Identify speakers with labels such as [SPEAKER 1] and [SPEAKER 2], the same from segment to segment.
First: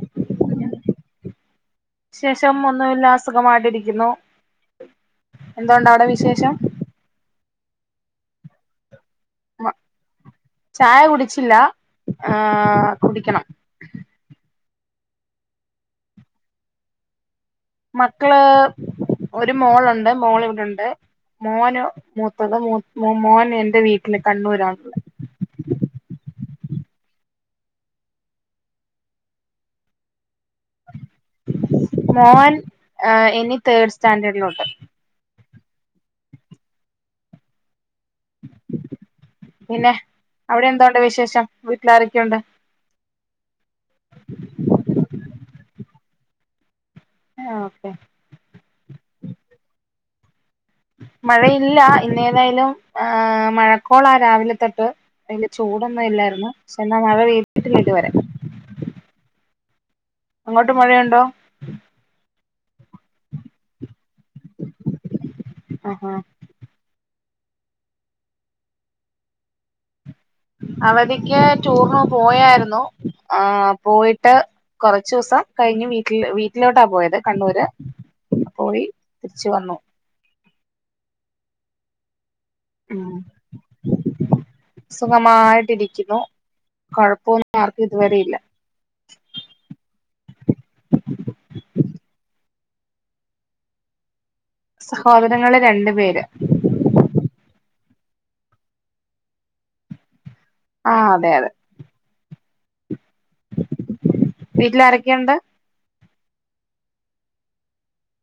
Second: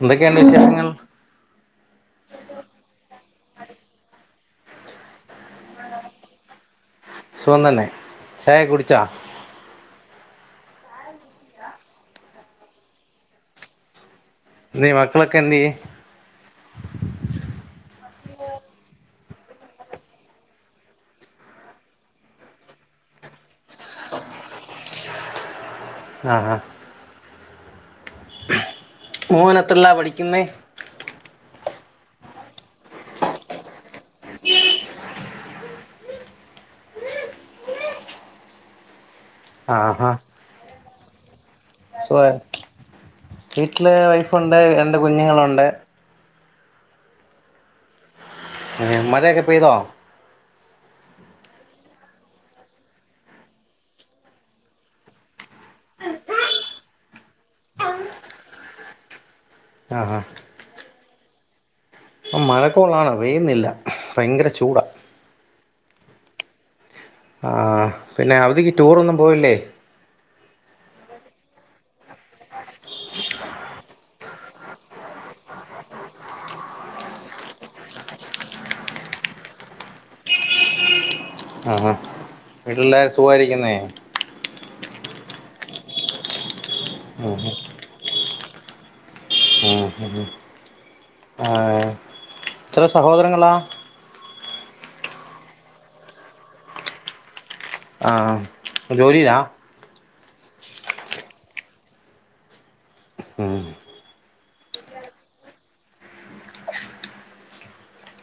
[SPEAKER 1] എന്തൊക്കെയണ്ട് വിശേഷങ്ങൾ
[SPEAKER 2] വിശേഷം ഒന്നുംല്ല അസുഖമായിട്ടിരിക്കുന്നു എന്തുണ്ട അവിടെ വിശേഷം
[SPEAKER 1] സുഖം തന്നെ ചായക്കെ കുടിച്ചാ
[SPEAKER 2] മ ചായ കുടിച്ചില്ല ആഹ് കുടിക്കണം
[SPEAKER 1] ന്ത്യേ മക്കളൊക്കെ എന്തിയെ
[SPEAKER 2] മക്കള് ഒരു മോൾണ്ട് മോൾ ഇവിടുണ്ട് മോന് മൂത്തത് മോന് എന്റെ വീട്ടില് കണ്ണൂരാണുള്ളത്
[SPEAKER 1] ആഹ് ആഹ് മോൻ എത്രയിലാ പഠിക്കുന്നേ
[SPEAKER 2] മോൻ ഇനി തേർഡ് സ്റ്റാഡേർഡിലോട്ട്
[SPEAKER 1] ആഹ്
[SPEAKER 2] പിന്നെ
[SPEAKER 1] ആഹ്
[SPEAKER 2] അവിടെ എന്തണ്ട് വിശേഷം
[SPEAKER 1] സുഖ
[SPEAKER 2] വീട്ടിലാരൊക്കെയുണ്ട്
[SPEAKER 1] വീട്ടില് വൈഫുണ്ട് രണ്ട് കുഞ്ഞുങ്ങളുണ്ട്
[SPEAKER 2] ആഹ് ഓക്കെ
[SPEAKER 1] മഴയാക്കെ പെയ്തോ
[SPEAKER 2] മഴയില്ല ഇന്നേതായാലും ഏഹ് മഴക്കോളാ രാവിലെ തൊട്ട് അതില് ചൂടൊന്നും ഇല്ലായിരുന്നു പക്ഷെ എന്നാ മഴെ പെയ്തിട്ട് ഇല്ല ഇതുവരെ
[SPEAKER 1] ആഹ് ആഹ്
[SPEAKER 2] അങ്ങോട്ട് മഴയുണ്ടോ
[SPEAKER 1] ഉം മഴ കോളാണ് പെയ്യുന്നില്ല ഭയങ്കര ചൂടാ
[SPEAKER 2] ആഹ് ആഹ്
[SPEAKER 1] ആഹ് പിന്നെ അവധിക്ക് ടൂറൊന്നും പോയില്ലേ
[SPEAKER 2] അവധിക്ക് ടൂറിന് പോയായിരുന്നു ആഹ് പോയിട്ട് കൊറച്ചൂസം കഴിഞ്ഞ് വീട്ടില് വീട്ടിലോട്ടാ പോയത് കണ്ണൂര് പോയി തിരിച്ച് വന്നു
[SPEAKER 1] ആഹ് ആഹ് വീട്ടുള്ളാരും
[SPEAKER 2] ഉം
[SPEAKER 1] സുഖായിരിക്കുന്നേ
[SPEAKER 2] സുഖമായിട്ടിരിക്കുന്നു
[SPEAKER 1] ആഹ്
[SPEAKER 2] കൊഴപ്പൊന്നും ആർക്കും ഇതുവരെ ഇല്ല
[SPEAKER 1] ഉം ഉം ആഹ് എത്ര സഹോദരങ്ങളാ
[SPEAKER 2] സഹോദരങ്ങള് രണ്ടു പേര്
[SPEAKER 1] ആഹ് ജോലിയാ
[SPEAKER 2] ആഹ് അതെ അതെ
[SPEAKER 1] ഉം
[SPEAKER 2] വീട്ടില് അരൊക്കെയുണ്ട്.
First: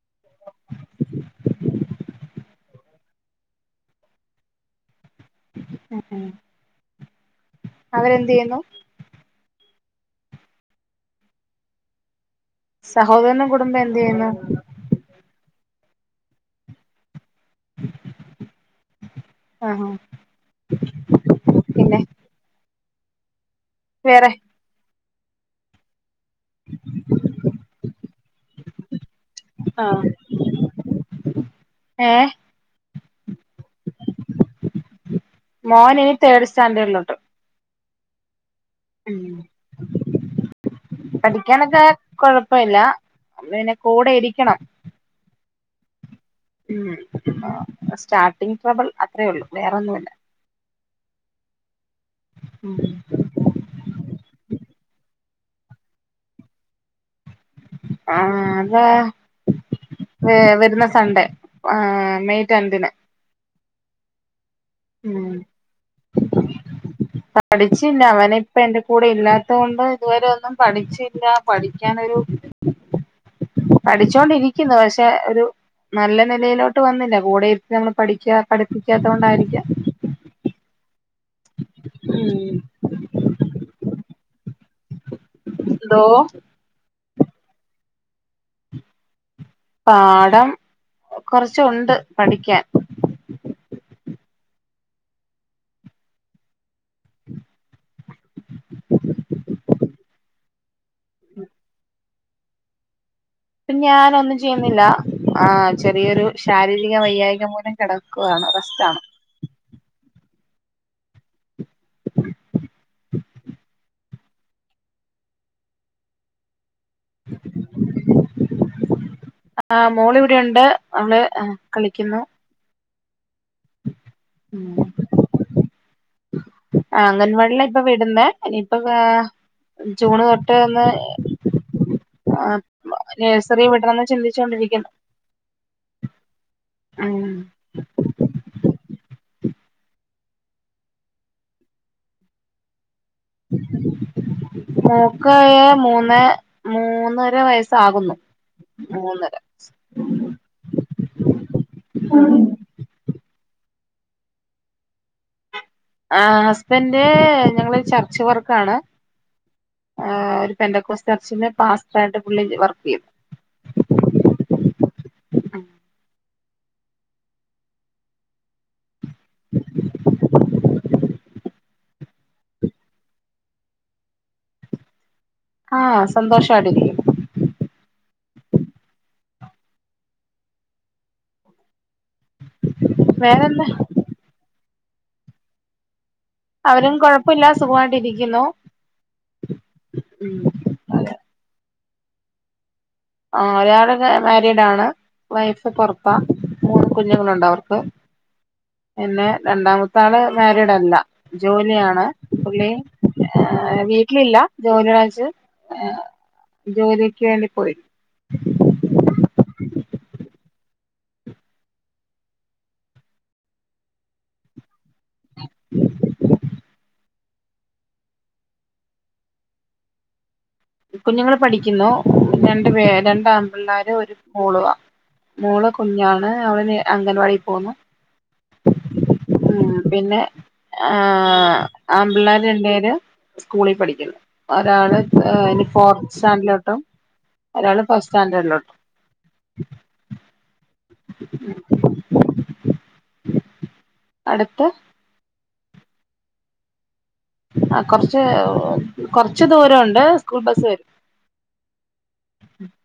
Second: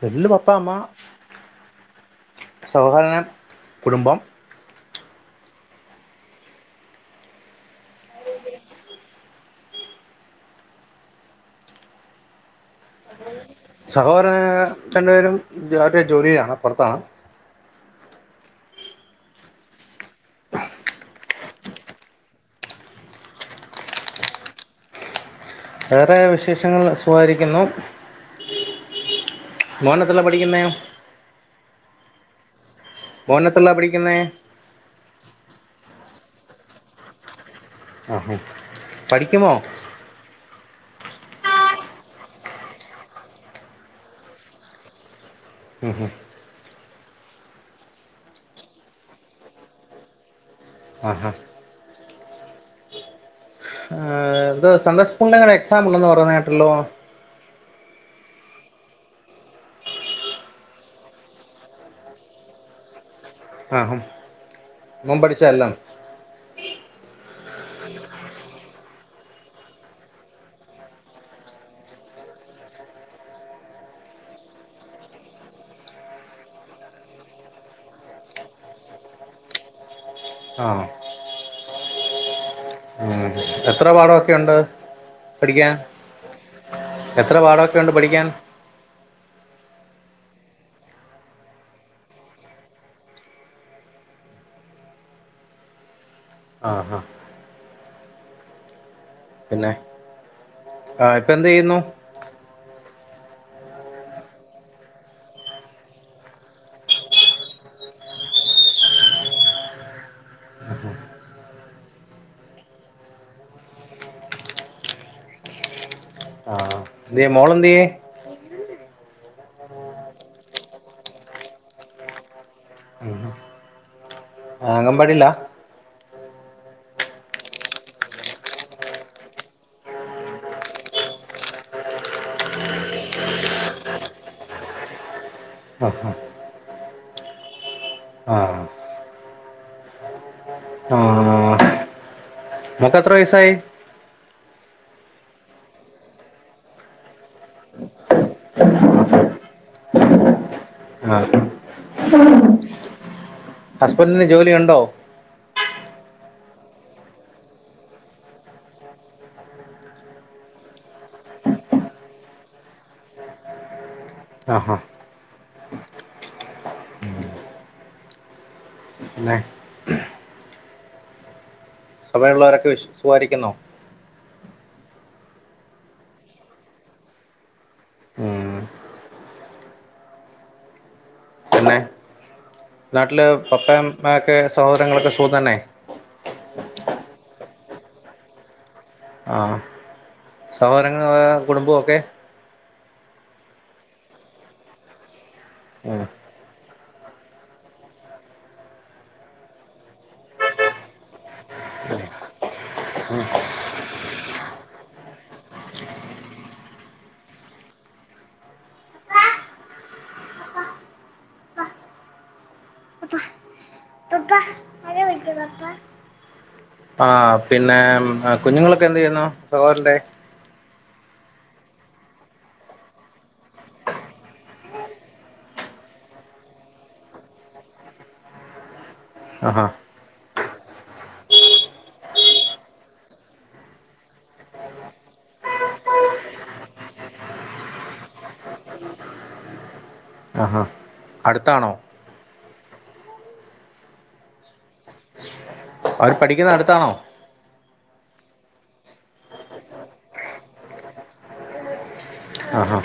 [SPEAKER 1] വീട്ടില് പപ്പാ അമ്മ സഹകരണ കുടുംബം.
[SPEAKER 2] ഉം അവരെന്തിയ്യുന്നു. സഹോദരനും കുടുംബം എന്ത്
[SPEAKER 1] സഹോദര
[SPEAKER 2] ചെയ്യുന്നു
[SPEAKER 1] രണ്ട് പേരും അവരുടെ ജോലിയിലാണ് പൊറത്താണ്.
[SPEAKER 2] ആഹ് വേറെ
[SPEAKER 1] വേറെ വിശേഷങ്ങള് സുഖായിരിക്കുന്നു. മോന് എത്രേലാ പഠിക്കുന്നേ?
[SPEAKER 2] ഏഹ്
[SPEAKER 1] മോന് എത്രേലാ പഠിക്കുന്നേ?
[SPEAKER 2] മോന് തേട് സ്റ്റാൻഡേർഡിലോട്ട്.
[SPEAKER 1] ആഹ് ആഹ്
[SPEAKER 2] ഉം
[SPEAKER 1] പഠിക്കുമോ?
[SPEAKER 2] പഠിക്കാനൊക്കെ കൊഴപ്പല്ല പിന്നെ കൂടെ ഇരിക്കണം.
[SPEAKER 1] ഉഹും
[SPEAKER 2] ഉം അ സ്റ്റാർട്ടിങ് ട്രബിൾ അത്രേ ഉള്ളു വേറൊന്നുല്ല.
[SPEAKER 1] ആഹ് ആഹ്
[SPEAKER 2] ഉം
[SPEAKER 1] ഏഹ് ത് സൺഡേസ്‌കൂളിന് ഇങ്ങനെ എക്സാം ഉണ്ടെന്ന് പറയുന്ന കേട്ടല്ലോ?
[SPEAKER 2] ആഹ് ദാ ഏഹ് വരുന്ന സൺഡേ ആഹ് മെയ് രണ്ടിന്.
[SPEAKER 1] ആഹ്‌ഹും.
[SPEAKER 2] ഉം
[SPEAKER 1] [inaudible]
[SPEAKER 2] പഠിച്ചില്ല അവന് ഇപ്പ എന്റെ കൂടെ ഇല്ലാത്തോണ്ട് ഇതുവരെ ഒന്നും പഠിച്ചില്ല. പഠിക്കാനൊരു
[SPEAKER 1] [inaudible]
[SPEAKER 2] പഠിച്ചോണ്ടിരിക്കുന്നു പക്ഷെ ഒരു നല്ല നെലയിലോട്ട് വന്നില്ല. കൂടെയിരുത്തി നമ്മള് പഠിക്കാ പഠിപ്പിക്കാത്തോണ്ടായിരിക്കാം.
[SPEAKER 1] ആഹ്
[SPEAKER 2] ഉം
[SPEAKER 1] എത്ര പാഠൊക്കെണ്ട് പഠിക്കാൻ
[SPEAKER 2] എന്തോ
[SPEAKER 1] എത്ര പാഠൊക്കെണ്ട് പഠിക്കാൻ.
[SPEAKER 2] പാഠം കൊറച്ചുണ്ട് പഠിക്കാൻ.
[SPEAKER 1] ആഹ് ആഹ് പിന്നെ ആഹ് ഇപ്പൊ എന്തിയ്യുന്നു.
[SPEAKER 2] ഇപ്പ ഞാനൊന്നും ചെയ്യുന്നില്ല ആ ചെറിയൊരു ശാരീരിക വൈകാരിക മൂലം കിടക്കുകയാണ് റെസ്റ്റാണ്.
[SPEAKER 1] എന്തെ മോള് എന്തി
[SPEAKER 2] ആ് മോള് ഇവിടെയുണ്ട് അവൾ കളിക്കുന്നു.
[SPEAKER 1] ഉം അംഗബാടില്ല.
[SPEAKER 2] ആ അംഗൻവാടില ഇപ്പൊ വിടുന്ന ഇനിയിപ്പൊ ജൂൺ തൊട്ട് ഇന്ന് ആ നേഴ്സറി വിടണമന്ന് ചിന്തിച്ചോണ്ടിരിക്കുന്നു.
[SPEAKER 1] ആ ഹാ
[SPEAKER 2] ആ
[SPEAKER 1] ആഹ ആഹ മോൾക് എത്ര വയസായി
[SPEAKER 2] മോൾക് മൂന്ന് മൂന്നര വയസ്സാകുന്നു മൂന്നര വയസ്
[SPEAKER 1] ആഹ ഹസ്ബൻറ്റിന് ജോലി ഉണ്ടോ
[SPEAKER 2] ആ ഹസ്ബൻഡന്റെ ഞങ്ങളരു ചർച്ച് വർക്കാണ് ആ ഒരു പെറക്കോസ് ചർച്ചിന് പാസ്റ്റർ ആയിട്ട് പുള്ളി വർക്ക് ചെയ്യും
[SPEAKER 1] ആ ഹാ
[SPEAKER 2] ചെയ്യുന്നു
[SPEAKER 1] പിന്നെ സമയമുള്ളവരൊക്കെ വി സുഖാരിക്കുന്നുോ
[SPEAKER 2] ആഹ സന്തോഷമായിട്ട് ഇരിക്കുന്നു
[SPEAKER 1] ഉം. പിന്നെ നാട്ടില്
[SPEAKER 2] വേറെന്താ
[SPEAKER 1] പപ്പ അമ്മയൊക്കെ സഹോദരങ്ങളൊക്കെ സുഖ തന്നെ
[SPEAKER 2] അവരും കുഴപ്പല്ല സുഖമായിണ്ടിരിക്കുന്നു
[SPEAKER 1] ആ സഹോദരങ്ങ കുടുംബൊക്കെ
[SPEAKER 2] ആഹ ഒരാള് മാരീഡ് ആണ് വൈഫ്
[SPEAKER 1] ഉം,
[SPEAKER 2] പൊറത്താ മൂന്ന് കുഞ്ഞുങ്ങളുണ്ട് അവർക്ക് പിന്നെ രണ്ടാമത്തെ ആള് മാരീഡ് അല്ല ജോലിയാണ് പുള്ളി
[SPEAKER 1] ഉം.
[SPEAKER 2] ഏ വീട്ടിലില്ല ജോലിച്ച് ആ ജോലിക്ക് വേണ്ടി പോയി
[SPEAKER 1] ആര വിളിച്ചേ
[SPEAKER 2] [inaudible]
[SPEAKER 1] ആ പിന്നെ കുഞ്ഞുങ്ങളൊക്കെ എന്ത് യ്യുന്നു സഹോദരന്റെ
[SPEAKER 2] കുഞ്ഞുങ്ങളൾ പഠിക്കുന്നു രണ്ട് പേ രണ്ടാ ആൺപിള്ളേർ ഒരു മോളുവാ മോള് കുഞ്ഞാണ് അവള് അംഗൻവാടിയിൽ പോകുന്നു
[SPEAKER 1] [inaudible]
[SPEAKER 2] ഉം പിന്നെ ആ ആൺപിളര്രണ്ട പേരു് സ്കൂളിൽ പഠിക്കുന്നു ഒരാള് ഒരാൾ ഫോർത്ത് സ്റ്റാൻഡർഡിലോട്ടും ഒരാള് ഫസ്റ്റ് സ്റ്റാൻഡേർഡിലോട്ടും
[SPEAKER 1] ആഹാ അടുത്താണോ
[SPEAKER 2] അടുത്ത്
[SPEAKER 1] അവര് പഠിക്കുന്ന അടുത്താണോ
[SPEAKER 2] ആ കുറച്ച് കൊറച്ച് ദൂരം ഉണ്ട് സ്കൂൾ ബസ് വരും
[SPEAKER 1] ആഹാ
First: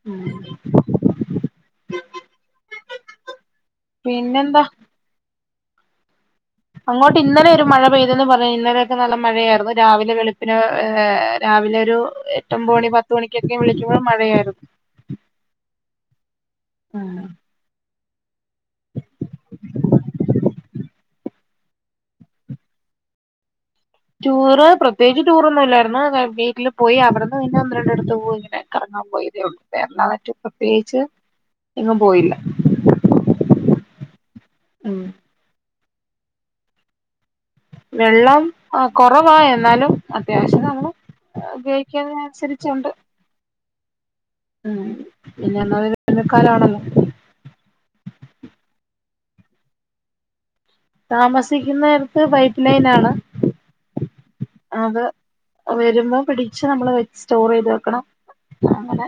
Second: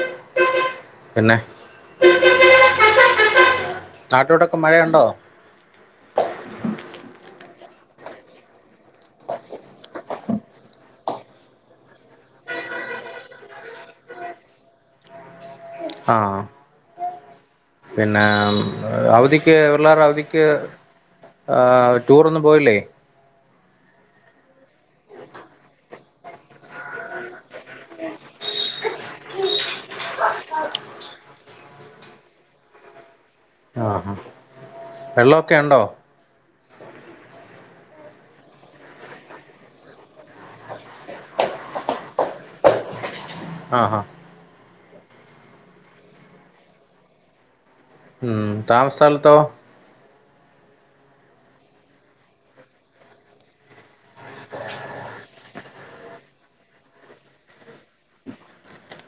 [SPEAKER 2] ഉം
[SPEAKER 1] പിന്നെ നാട്ടിലോട്ടാക്കെ
[SPEAKER 2] പിന്നെന്താ
[SPEAKER 1] മഴയുണ്ടോ
[SPEAKER 2] അങ്ങോട്ട് ഇന്നലെ ഒരു മഴ പെയ്തെന്ന് പറഞ്ഞ ഇന്നലെയൊക്കെ നല്ല മഴയായിരുന്നു രാവിലെ വെളുപ്പിന് രാവിലെ ഒരു എട്ടൊമ്പത് മണി പത്ത മണിക്കൊക്കെ വിളിക്കുമ്പോൾ മഴയായിരുന്നു
[SPEAKER 1] ആഹ
[SPEAKER 2] ആ
[SPEAKER 1] പിന്നെ അവധിക്ക് പിള്ളേർ അവധിക്ക് അഹ് ടൂറന്നും പോയില്ലേ
[SPEAKER 2] ടൂറ് പ്രത്യേകിച്ച് ടൂറൊന്നും ഇല്ലായിരുന്നു വീട്ടില് പോയി അവിടെന്ന് പിന്നെ ഒന്ന് രണ്ട് അടുത്ത് പോ ഇങ്ങനെ കറങ്ങാൻ പോയി എന്നാ മറ്റു പ്രത്യേകിച്ച് എങ്ങും പോയില്ല
[SPEAKER 1] അഹ്
[SPEAKER 2] ഉം
[SPEAKER 1] വെള്ളക്കെയുണ്ടോ?
[SPEAKER 2] വെള്ളം അഹ് കുറവ എന്നാലും അത്യാവശ്യം നമ്മള് ഗയിക്കനെഅനുസരിച്ചുണ്ട് അപ്പുറത്
[SPEAKER 1] ആഹ
[SPEAKER 2] ഉം പിന്നെ [unintelligible]
[SPEAKER 1] ഹ്മ്മ് താമസ്ഥലത്തോ
[SPEAKER 2] താമസിക്കുന്നടുത്ത് പൈപ്പ് ലൈൻ ആണ് അത് വരുമ്പോ പിടിച്ച് നമ്മള് സ്റ്റോർ ചെയ്ത് വെക്കണം ആങ്ങനെ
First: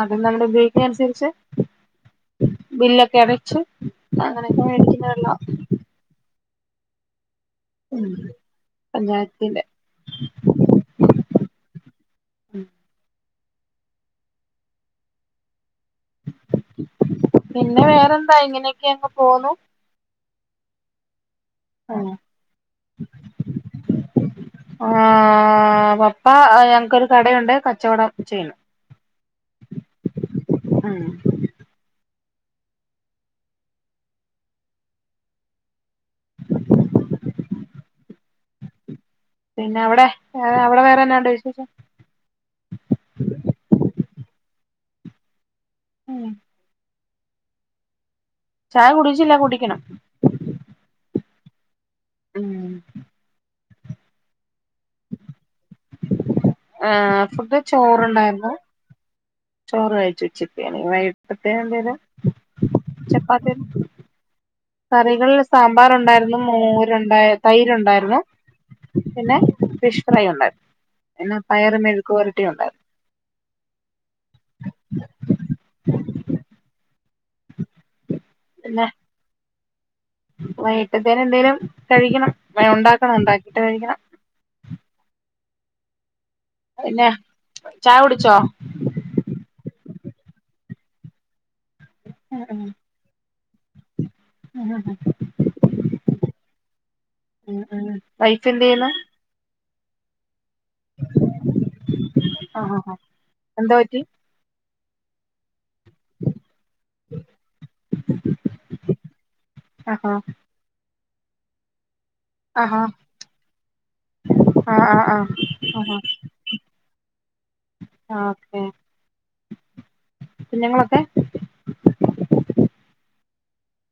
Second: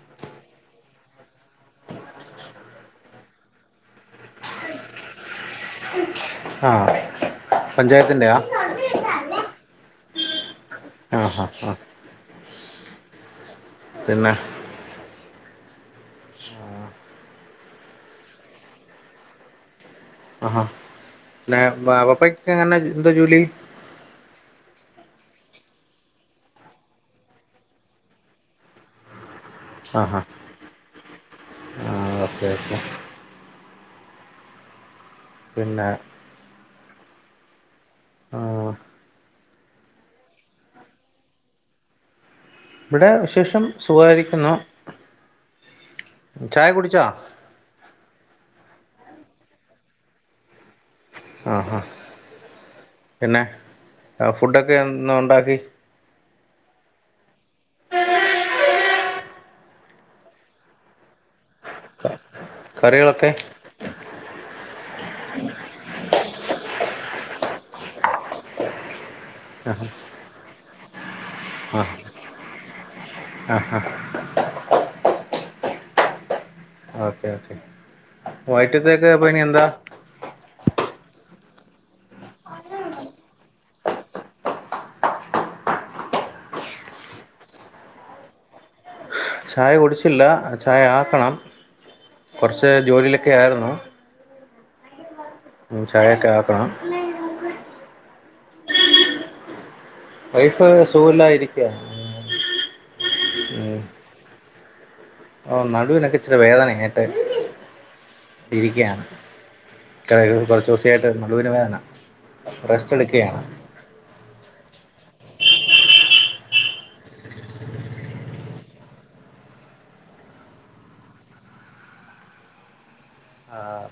[SPEAKER 2] അത് നമ്മുടെ ഉപയോഗിക്കുന്നെ അനുസരിച്ച് ബില്ലൊക്കെ അടച്ച് അങ്ങനെയൊക്കെ മേടിക്കുന്നെ വെള്ളോ
[SPEAKER 1] അഹ്
[SPEAKER 2] ഉം പഞ്ചായത്തിന്റെ
[SPEAKER 1] ആഹ ആ
[SPEAKER 2] ഉം
[SPEAKER 1] പിന്നെ
[SPEAKER 2] പിന്നെ വേറെന്താ ഇങ്ങനെയൊക്കെ അങ്ങ് പോന്നു
[SPEAKER 1] ആഹാ പിന്നെ പപ്പക്കങ്ങനെ എന്താ ജോലി
[SPEAKER 2] അഹ് പപ്പ ഞങ്ങക്കൊരു കടയുണ്ട് കച്ചവടം ചെയ്യുന്നു
[SPEAKER 1] ആഹാ
[SPEAKER 2] അഹ്
[SPEAKER 1] [inaudible] പിന്നെ
[SPEAKER 2] [inaudible]
[SPEAKER 1] അഹ്
[SPEAKER 2] പിന്നെ അവിടെ അവിടെ വേറെന്നണ്ടെ വിശേഷം
[SPEAKER 1] ഇവിടെ വിശേഷം സുഖായിരിക്കുന്നു.
[SPEAKER 2] ഉം
[SPEAKER 1] ചായ കുടിച്ചാ
[SPEAKER 2] ചായ കുടിച്ചില്ല കുടിക്കണം
[SPEAKER 1] ആഹാ
[SPEAKER 2] ഉം
[SPEAKER 1] പിന്നെ ഫുഡൊക്കെ എന്ന ഉണ്ടാക്കി
[SPEAKER 2] ആഹ് ഫുഡ് ചോറുണ്ടായിരുന്നു ചോറ് കഴിച്ചു ഉച്ചക്ക് എനി വൈടത്തെ എന്തലു
[SPEAKER 1] കറികളൊക്കെ
[SPEAKER 2] ചപ്പാത്തി കറികളിൽ സാമ്പാറ ഉണ്ടായിരുന്നു മോരുണ്ടായി തൈര്ണ്ടായിരുന്നു പിന്നെ
[SPEAKER 1] ആഹ്
[SPEAKER 2] ഫിഷ് ഫ്രൈ ഉണ്ടായിരുന്നു പിന്നെ പയറ് മെഴുക്ക് വരട്ടിയ ഉണ്ടായിരുന്നു
[SPEAKER 1] ആഹ
[SPEAKER 2] [inaudible]
[SPEAKER 1] ഓക്കേ ഓക്കെ വൈറ്റത്തേക്ക് ഇപ്പോ ഇനി എന്താ
[SPEAKER 2] വൈകിട്ടിൽത്തേ എന്തെലും കഴിക്കണം ഉണ്ടാക്കണം ഉണ്ടാക്കിട്ട് കഴിക്കണം പിന്നെ ചായ കുടിച്ചോ
[SPEAKER 1] ചായ കുടിച്ചില്ല ചായ ആക്കണം കുറച്ച് ജോലിയിലൊക്കെ ആയിരുന്നു
[SPEAKER 2] ആഹ
[SPEAKER 1] ചായകെ ആക്കണം
[SPEAKER 2] ഉം ഉം വൈഫ് എന്തെയുന്നൂ
[SPEAKER 1] വൈഫ് സൂഖുല്ല ഇരിക്ക
[SPEAKER 2] ആഹഹാ എന്താ പറ്റി?
[SPEAKER 1] ഓ നടുവിനൊക്കെ ഇച്ചിരി വേദനങ്ങിട്ട് ഇരിക്കാണ്
[SPEAKER 2] ആഹാ
[SPEAKER 1] [unintelligible] കൊറച്ചൂസായിട്ട് നടുവിന് വേദന
[SPEAKER 2] അഹാ
[SPEAKER 1] റെസ്റ്റ് എടുക്കുകയാണ്
[SPEAKER 2] ആആആ അഹാ ആ ഓക്കെ കുഞ്ഞ്ങ്ങളൊക്കെ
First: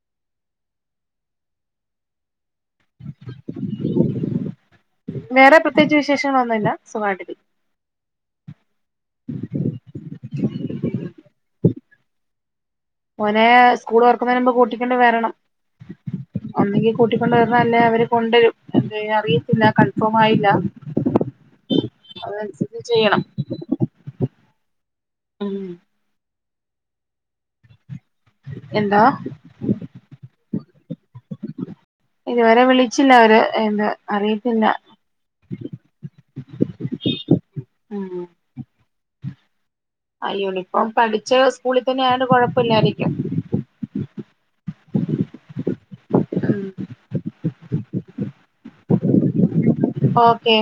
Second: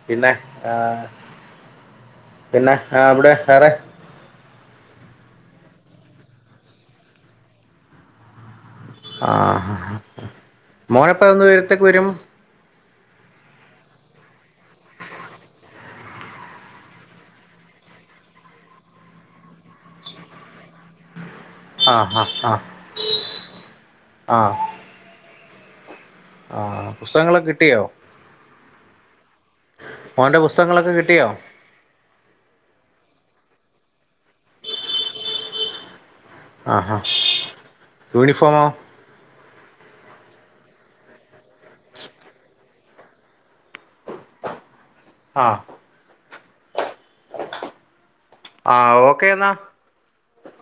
[SPEAKER 1] പിന്നെ ആ പിന്നെ ആ വിടെ വേറെ
[SPEAKER 2] വേറെ പ്രത്യേകിച്ച് വിശേഷങ്ങളൊന്നുല്ല സുഖായിട്ട് ഇരി
[SPEAKER 1] ആ മോന്പ്പൊ ഒന്ന് യരത്തേക്ക് വരും
[SPEAKER 2] മോനെ സ്കൂള് ഒർക്കുന്നതിന് മുമ്പ് കൂട്ടിക്കൊണ്ട് വരണം ഒന്നെങ്കി കൂട്ടിക്കൊണ്ട് വരണം അല്ലേ അവര് കൊണ്ടരും എന്തെ അറിയത്തില്ല കൺഫേം ആയില്ല
[SPEAKER 1] [inaudible] ആ ആ
[SPEAKER 2] അതനുസരിച്ച് ചെയ്യണം
[SPEAKER 1] ആ
[SPEAKER 2] മ്മ്
[SPEAKER 1] ആ പുസ്തകങ്ങളൊക്കെ കിട്ടിയോ?
[SPEAKER 2] എന്താ
[SPEAKER 1] മോൻ്റെ പുസ്തകങ്ങളൊക്കെ കിട്ടിയോ
[SPEAKER 2] ഇതുവരെ വിളിച്ചില്ല അവര് എന്ത് അറിയത്തില്ല
[SPEAKER 1] ആ ഹാ യൂണിഫോമോ?
[SPEAKER 2] ആ യൂണിഫോം പഠിച്ചെ സ്കൂളിൽ തന്നെ ആയോണ്ട് കോഴപ്പല്ലായിരിക്കും
[SPEAKER 1] ആ ആ ഓക്കെ എന്നാ
[SPEAKER 2] ഓക്കെ